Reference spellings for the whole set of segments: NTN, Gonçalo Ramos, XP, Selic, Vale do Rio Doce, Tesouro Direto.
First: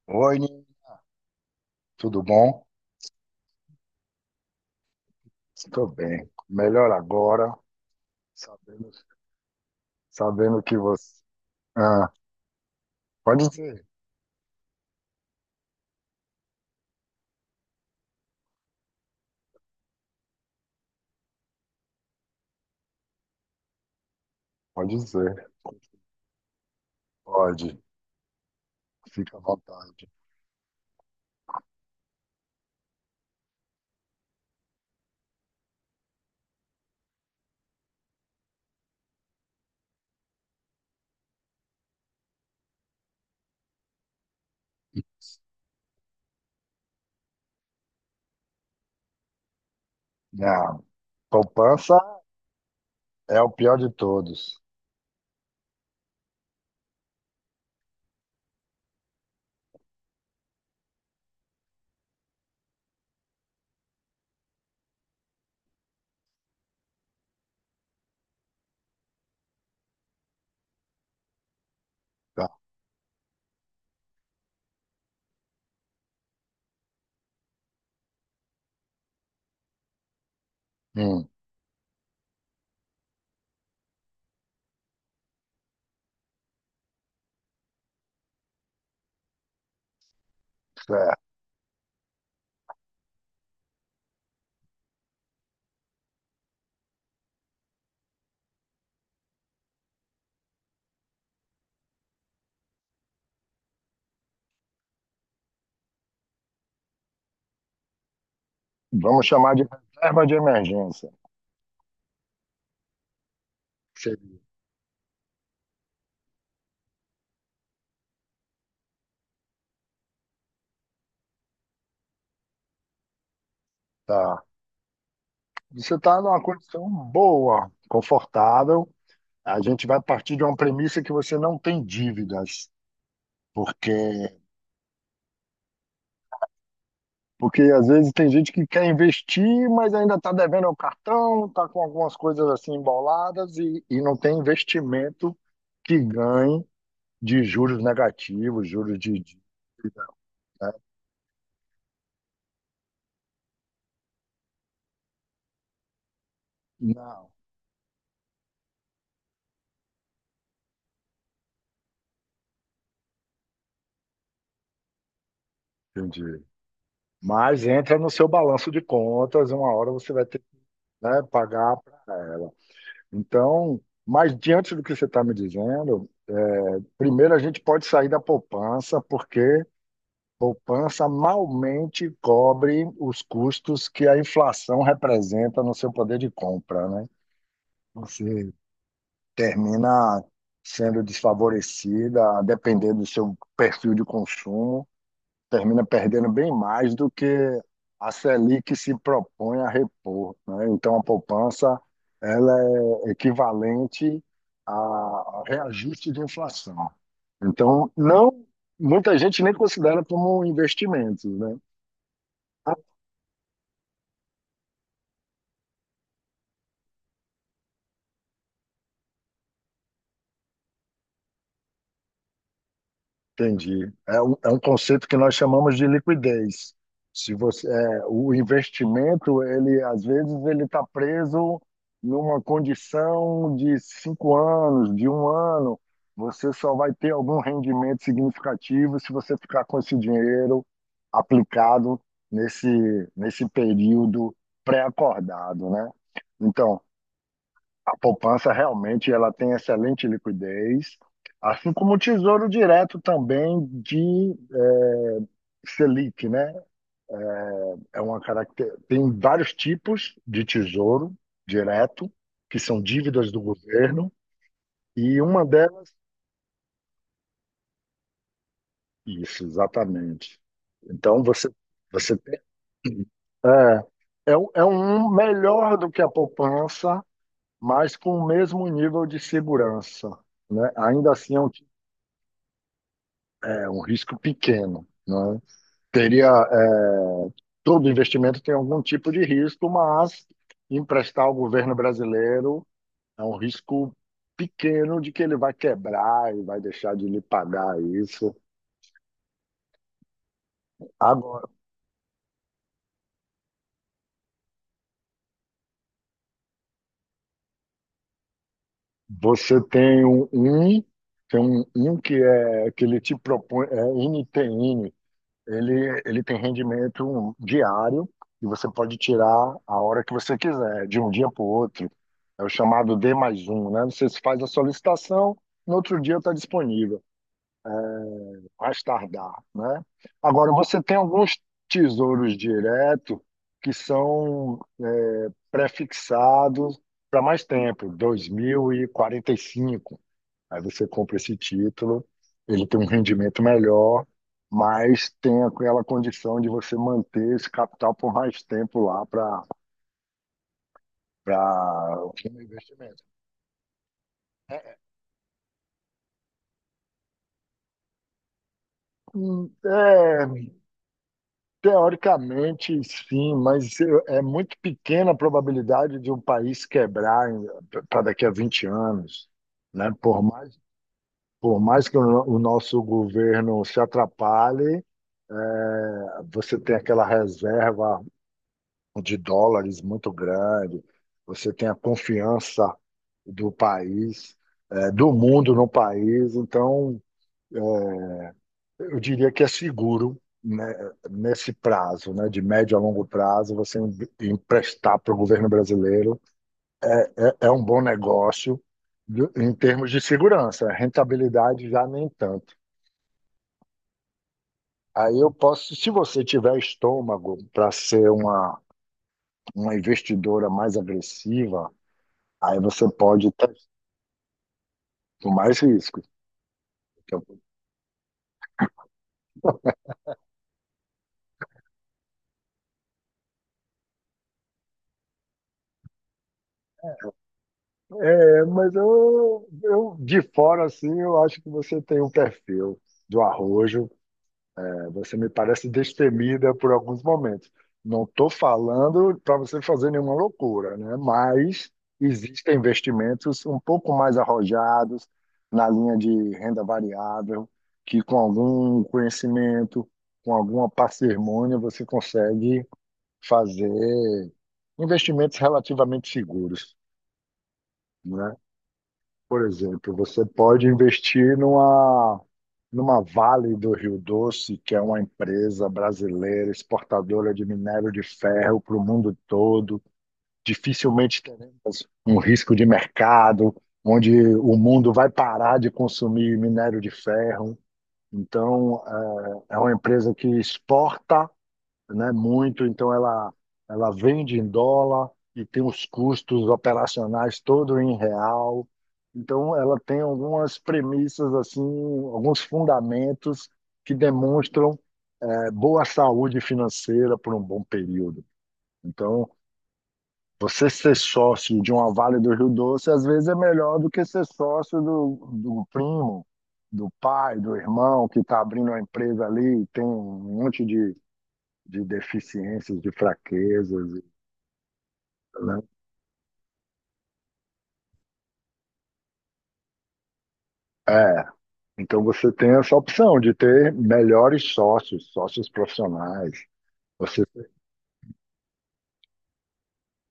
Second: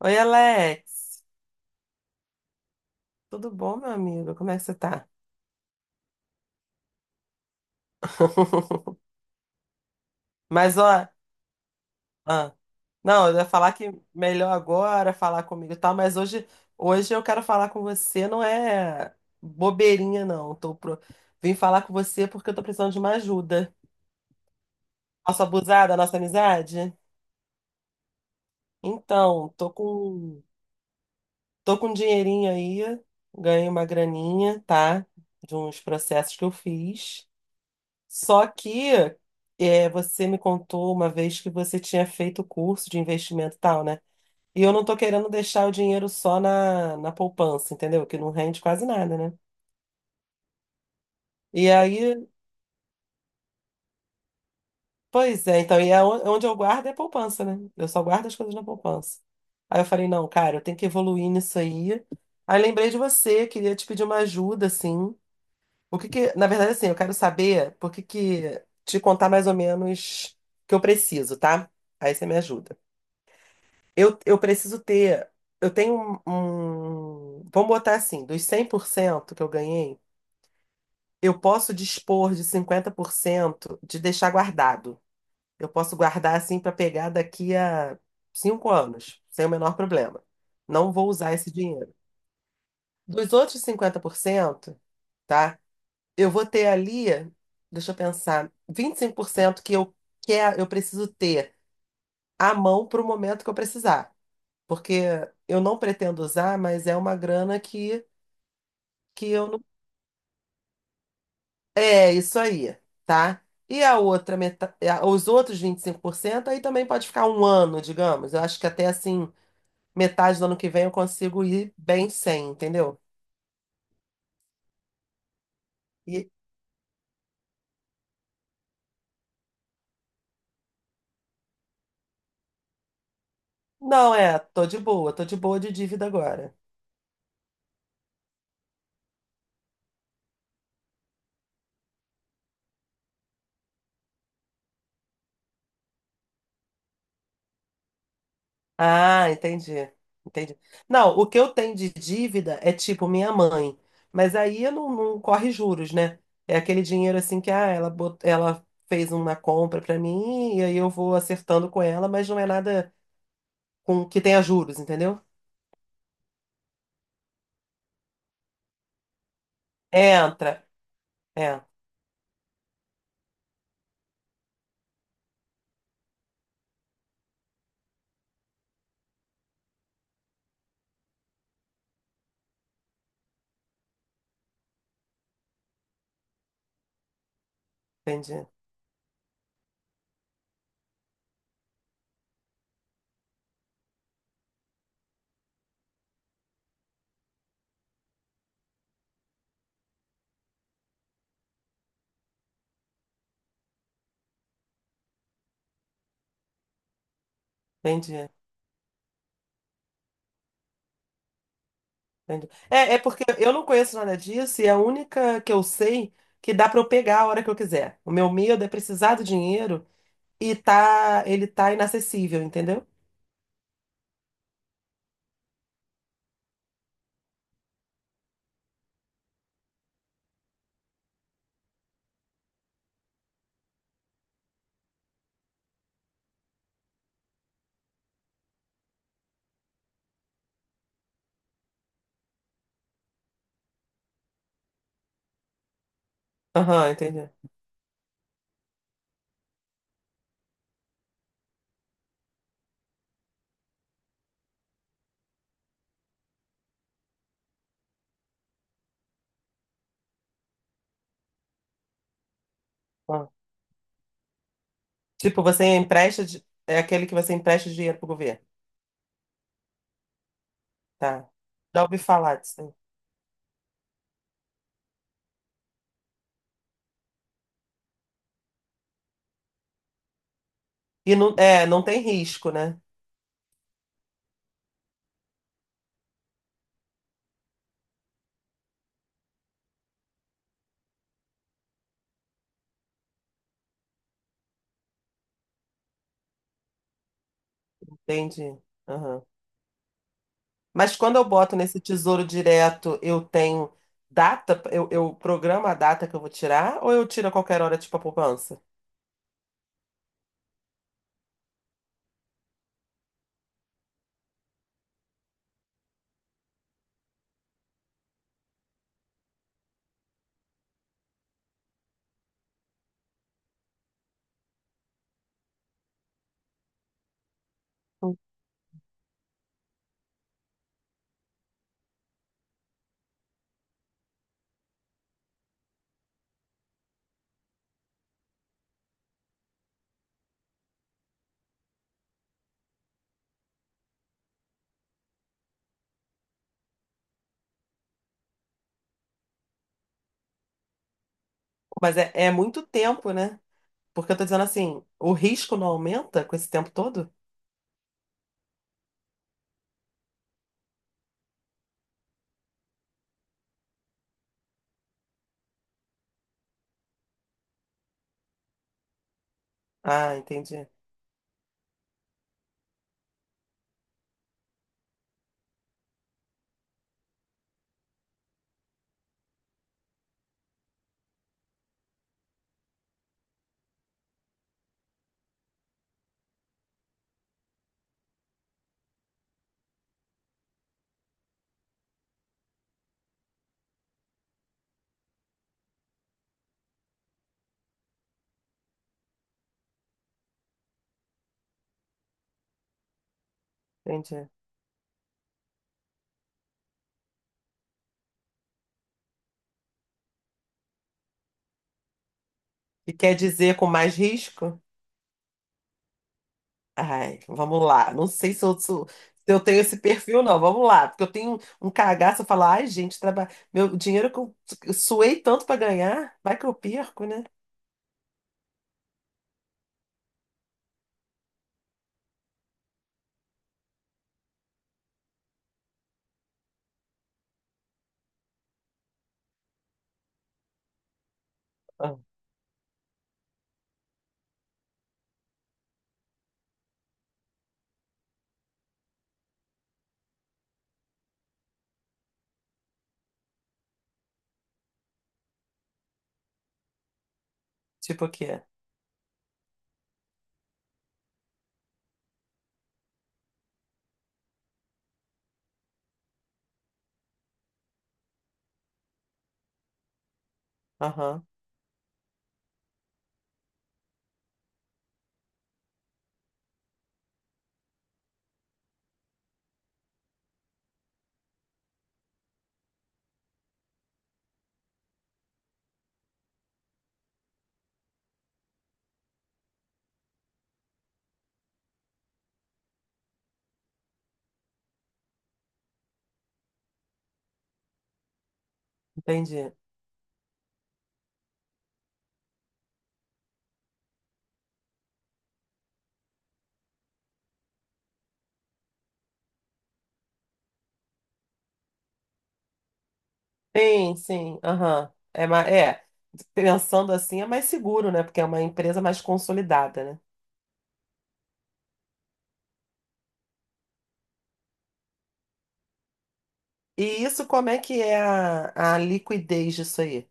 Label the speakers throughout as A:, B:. A: Oi,
B: Oi, Nini,
A: Alex.
B: tudo bom?
A: Tudo bom, meu amigo? Como é que você tá?
B: Estou bem. Melhor agora, sabendo, sabendo que
A: Mas, ó,
B: você. Ah,
A: ah, não, eu ia
B: pode
A: falar
B: dizer,
A: que melhor agora falar comigo e tal, mas hoje, hoje eu quero falar com você, não é bobeirinha, não. Tô pro... Vim falar com você porque eu tô precisando de uma ajuda.
B: pode
A: Posso
B: dizer,
A: abusar da nossa amizade?
B: pode, fica à
A: Então,
B: vontade.
A: tô com um dinheirinho aí, ganhei uma graninha, tá? De uns processos que eu fiz. Só que é, você me contou uma vez que você tinha feito curso de investimento e tal, né? E eu não tô querendo deixar o dinheiro só na poupança, entendeu? Que não rende quase nada, né?
B: Ah,
A: E
B: poupança
A: aí,
B: é o pior de todos.
A: pois é, então, e é onde eu guardo é a poupança, né? Eu só guardo as coisas na poupança. Aí eu falei, não, cara, eu tenho que evoluir nisso aí. Aí lembrei de você, queria te pedir uma ajuda, assim. O que que, na verdade, assim, eu quero saber por que que te contar mais ou menos o que eu preciso, tá? Aí você me
B: Tá?
A: ajuda. Eu preciso ter. Eu tenho um. Vamos botar assim: dos 100% que eu ganhei,
B: Hum,
A: eu posso dispor de 50% de deixar guardado. Eu posso guardar assim para pegar daqui a 5 anos, sem o menor problema. Não vou
B: certo.
A: usar esse dinheiro. Dos outros 50%, tá? Eu vou ter ali, deixa eu pensar, 25% que eu, eu preciso ter à mão para o momento que eu precisar. Porque eu não pretendo usar, mas é uma grana
B: Vamos
A: que eu
B: chamar
A: não.
B: de reserva de emergência.
A: É isso aí, tá? E a outra
B: Seria.
A: metade, os outros 25% aí também pode ficar um ano, digamos. Eu acho que até assim, metade do ano que vem eu consigo ir bem sem, entendeu?
B: Tá. Você está
A: E
B: numa condição boa, confortável. A gente vai partir de uma premissa que você não tem dívidas, porque
A: não, é, tô de boa de dívida agora.
B: Porque às vezes tem gente que quer investir, mas ainda está devendo ao cartão, está com algumas coisas assim emboladas e não tem investimento que ganhe de juros negativos, juros de
A: Ah, entendi.
B: dívida,
A: Entendi.
B: né?
A: Não, o que eu tenho de dívida é tipo minha mãe, mas aí não corre juros, né? É aquele dinheiro
B: Não,
A: assim que ah, ela, ela fez uma compra pra mim e aí eu vou acertando com ela, mas não é nada com que tenha juros, entendeu?
B: entendi. Mas entra no seu balanço de contas, uma hora você vai ter que,
A: Entra.
B: né,
A: É,
B: pagar para ela. Então, mas diante do que você está me dizendo, é, primeiro a gente pode sair da poupança, porque poupança malmente cobre os custos que a inflação representa no seu poder de compra, né?
A: entendi.
B: Você termina sendo desfavorecida, dependendo do seu perfil de consumo, termina perdendo bem mais do que a Selic se propõe a repor, né? Então a poupança ela é equivalente a a reajuste de inflação. Então,
A: Entendi.
B: não muita gente nem considera como investimentos, né?
A: Entendi. É, é porque eu não conheço nada disso e é a única que eu sei que dá pra eu pegar a hora que eu quiser. O meu medo é precisar do dinheiro e tá, ele tá inacessível, entendeu?
B: Entendi. É um conceito que nós chamamos de liquidez. Se você, é, o investimento, ele às vezes ele está preso numa condição de 5 anos, de um ano. Você só vai ter algum rendimento significativo se você ficar com esse dinheiro aplicado nesse, nesse período pré-acordado, né? Então,
A: Aham, entendi.
B: a poupança realmente ela tem excelente liquidez, assim como o Tesouro Direto também de Selic, né? Tem vários tipos de tesouro direto, que são
A: Ah.
B: dívidas do governo, e
A: Tipo,
B: uma
A: você
B: delas,
A: empresta, é aquele que você empresta dinheiro pro governo,
B: isso, exatamente. Então
A: tá?
B: você
A: Já ouvi
B: você
A: falar
B: tem-
A: disso. Aí.
B: é, é um melhor do que a poupança, mas com o mesmo nível de segurança, né? Ainda
A: E não,
B: assim é um,
A: é, não tem risco, né?
B: é um risco pequeno, né? Teria todo investimento tem algum tipo de risco, mas emprestar ao governo brasileiro é um risco pequeno de que ele vai quebrar e vai deixar de lhe pagar isso.
A: Entendi. Aham. Mas quando eu
B: Agora,
A: boto nesse tesouro direto, eu tenho data, eu programo a data que eu vou tirar, ou eu tiro a qualquer hora, tipo a poupança?
B: você tem tem um que é que ele te propõe, é NTN, ele tem rendimento diário e você pode tirar a hora que você quiser, de um dia para o outro. É o chamado D mais um, né? Você faz a solicitação, no outro dia está disponível.
A: Hum.
B: Mais tardar, né? Agora, você tem alguns tesouros direto que são é, prefixados para mais tempo, dois mil e quarenta e cinco. Aí você compra esse título, ele tem um rendimento melhor, mas tem aquela condição de você manter esse capital por mais tempo lá para
A: Mas é,
B: o
A: é
B: fundo de
A: muito
B: investimento.
A: tempo, né? Porque eu tô dizendo
B: É,
A: assim, o risco não aumenta com esse tempo todo?
B: é Teoricamente, sim, mas eu- é muito pequena a probabilidade de um país quebrar para daqui a 20 anos, né?
A: Ah,
B: Por mais,
A: entendi,
B: por mais que o nosso governo se atrapalhe, é, você tem aquela reserva de dólares muito grande, você tem a confiança do país, é, do mundo no país, então eu diria que é seguro, né, nesse prazo, né, de médio a longo prazo, você em- emprestar para o governo brasileiro é, é um bom negócio de- em termos de segurança, rentabilidade já nem tanto.
A: entendi.
B: Aí eu posso, se você tiver estômago para ser uma investidora mais agressiva, aí você
A: E quer
B: pode ter
A: dizer com mais risco?
B: mais riscos.
A: Ai,
B: Então,
A: vamos lá. Não sei se eu, se eu tenho esse perfil, não. Vamos lá. Porque eu tenho um cagaço, eu falo, ai, gente, meu dinheiro que eu suei tanto pra ganhar, vai que eu perco, né?
B: é, mas eu de fora assim, eu acho que você tem um perfil do arrojo. Você me parece destemida por alguns momentos. Não estou falando para você fazer nenhuma loucura, né? Mas
A: Ah,
B: existem investimentos um pouco mais arrojados na linha de renda variável, que com algum conhecimento, com alguma parcimônia, você consegue fazer investimentos relativamente seguros,
A: tipo o
B: né?
A: quê?
B: Por exemplo, você pode investir numa Vale do Rio Doce, que é uma empresa brasileira exportadora de minério de ferro para o mundo todo. Dificilmente
A: Aham.
B: teremos um risco de mercado, onde o mundo vai parar de consumir minério de ferro. Então, é uma empresa que exporta, né? Muito, então ela vende em dólar e tem os custos operacionais todo em real. Então ela tem algumas premissas assim, alguns fundamentos que demonstram boa saúde financeira por um bom período. Então
A: Entendi.
B: você ser sócio de uma Vale do Rio Doce às vezes é melhor do que ser sócio do primo, do pai, do irmão que está abrindo uma empresa ali, e tem um monte de deficiências, de
A: Sim,
B: fraquezas,
A: sim, aham. É,
B: né?
A: é, pensando assim é mais seguro, né? Porque é uma empresa mais consolidada, né?
B: É, então você tem essa opção de ter melhores sócios, sócios profissionais.
A: E
B: Você
A: isso, como é que é a liquidez disso aí?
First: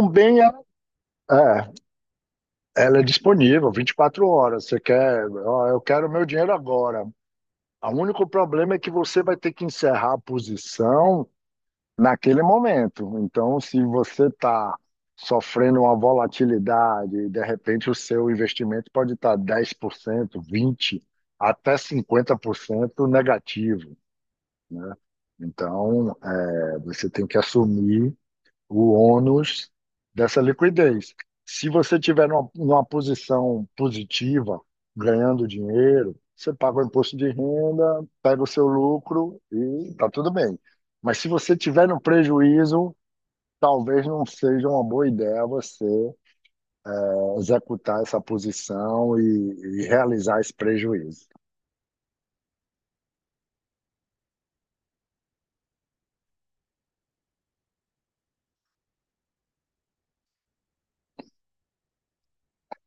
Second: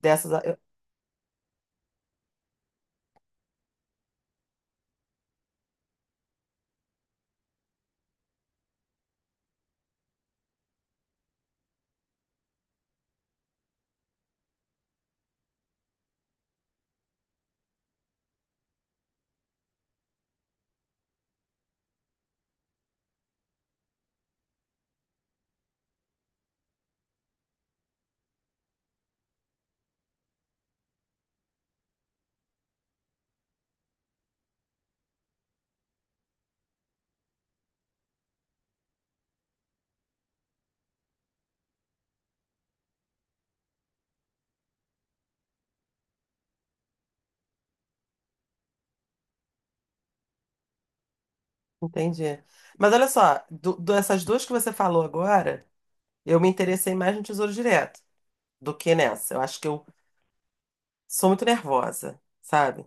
A: Dessas, eu-
B: é, ela é disponível 24 horas. Você quer, ó, eu quero meu dinheiro agora. O único problema é que você vai ter que encerrar a posição naquele momento. Então, se você está sofrendo uma volatilidade, e de repente o seu investimento pode estar 10%, 20%, até 50% negativo. Então, é, você tem que assumir o ônus dessa liquidez. Se você tiver numa posição positiva, ganhando dinheiro, você paga o imposto de renda, pega o seu lucro e tá tudo bem. Mas se você tiver no prejuízo, talvez não seja uma boa ideia você executar essa posição e realizar esse prejuízo.
A: entendi. Mas olha só, dessas duas que você falou agora, eu me interessei mais no Tesouro Direto do que nessa. Eu acho que eu sou muito nervosa, sabe?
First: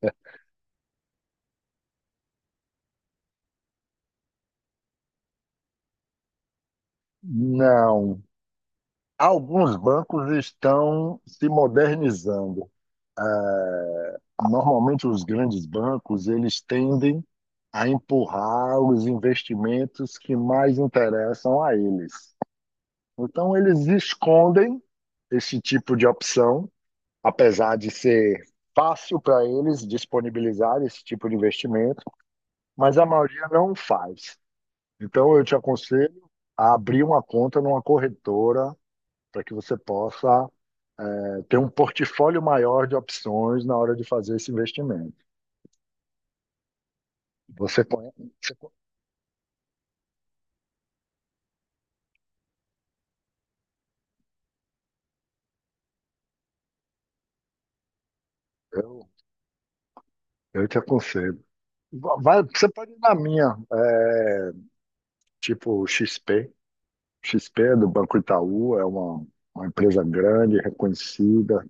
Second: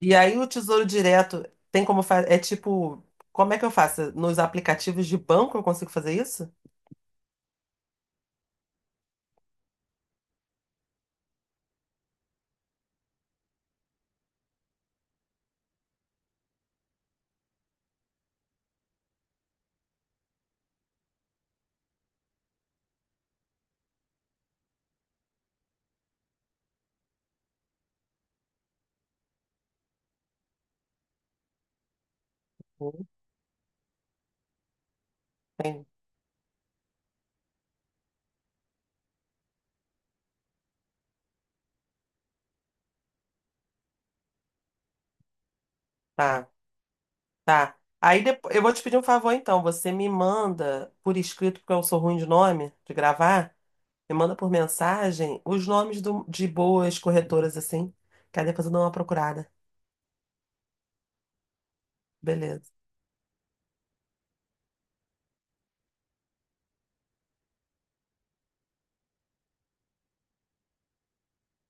A: E aí o Tesouro Direto tem como fazer, é tipo, como é que eu faço? Nos aplicativos de banco eu consigo fazer isso?
B: Não. Alguns bancos estão se modernizando. Normalmente, os grandes bancos eles tendem a empurrar os investimentos que mais interessam a eles. Então, eles escondem esse tipo de opção, apesar de ser fácil para eles disponibilizar esse tipo de investimento, mas a
A: Hum,
B: maioria não faz. Então, eu te
A: tem.
B: aconselho a abrir uma conta numa corretora para que você possa ter um portfólio maior de opções na hora de fazer esse investimento.
A: Tá. Tá.
B: Você
A: Aí
B: conhece, você
A: depois, eu
B: con-
A: vou te pedir um favor então. Você me manda por escrito, porque eu sou ruim de nome, de gravar. Me manda por mensagem os nomes de boas corretoras assim. Que aí depois eu dou uma
B: eu,
A: procurada.
B: eu te aconselho. Vai, você
A: Beleza,
B: pode ir na minha, tipo XP. XP é do Banco Itaú, é uma empresa grande, reconhecida.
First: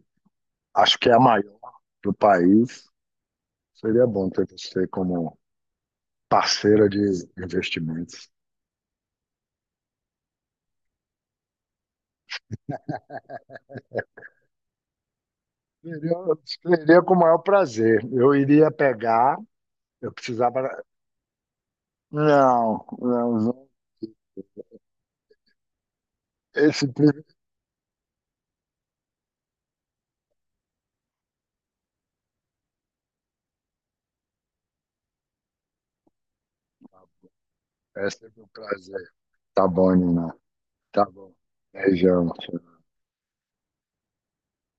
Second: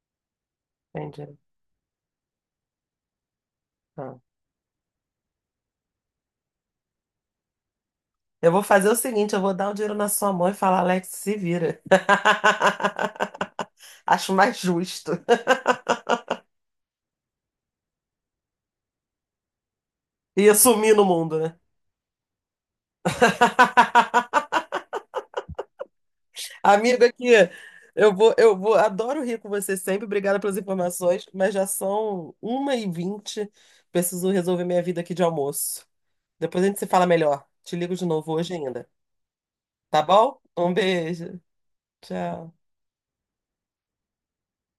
B: Acho que é a
A: entendi.
B: maior do país. Seria
A: Tá.
B: bom ter você como parceira de investimentos.
A: Eu vou fazer o seguinte: eu vou dar o dinheiro na sua mão e falar, Alex, se vira. Acho mais justo.
B: Seria com o maior prazer. Eu iria pegar, eu
A: E
B: precisava.
A: sumir no mundo, né?
B: Não, não, não. Esse, pri-
A: Amiga, aqui, eu vou, adoro rir com você sempre. Obrigada pelas informações, mas já são 1:20. Preciso resolver minha vida aqui de almoço. Depois a gente se fala melhor. Te ligo de
B: Esse é
A: novo
B: meu
A: hoje ainda.
B: prazer. Tá bom,
A: Tá
B: Nina.
A: bom? Um
B: Tá bom.
A: beijo.
B: Beijão.
A: Tchau.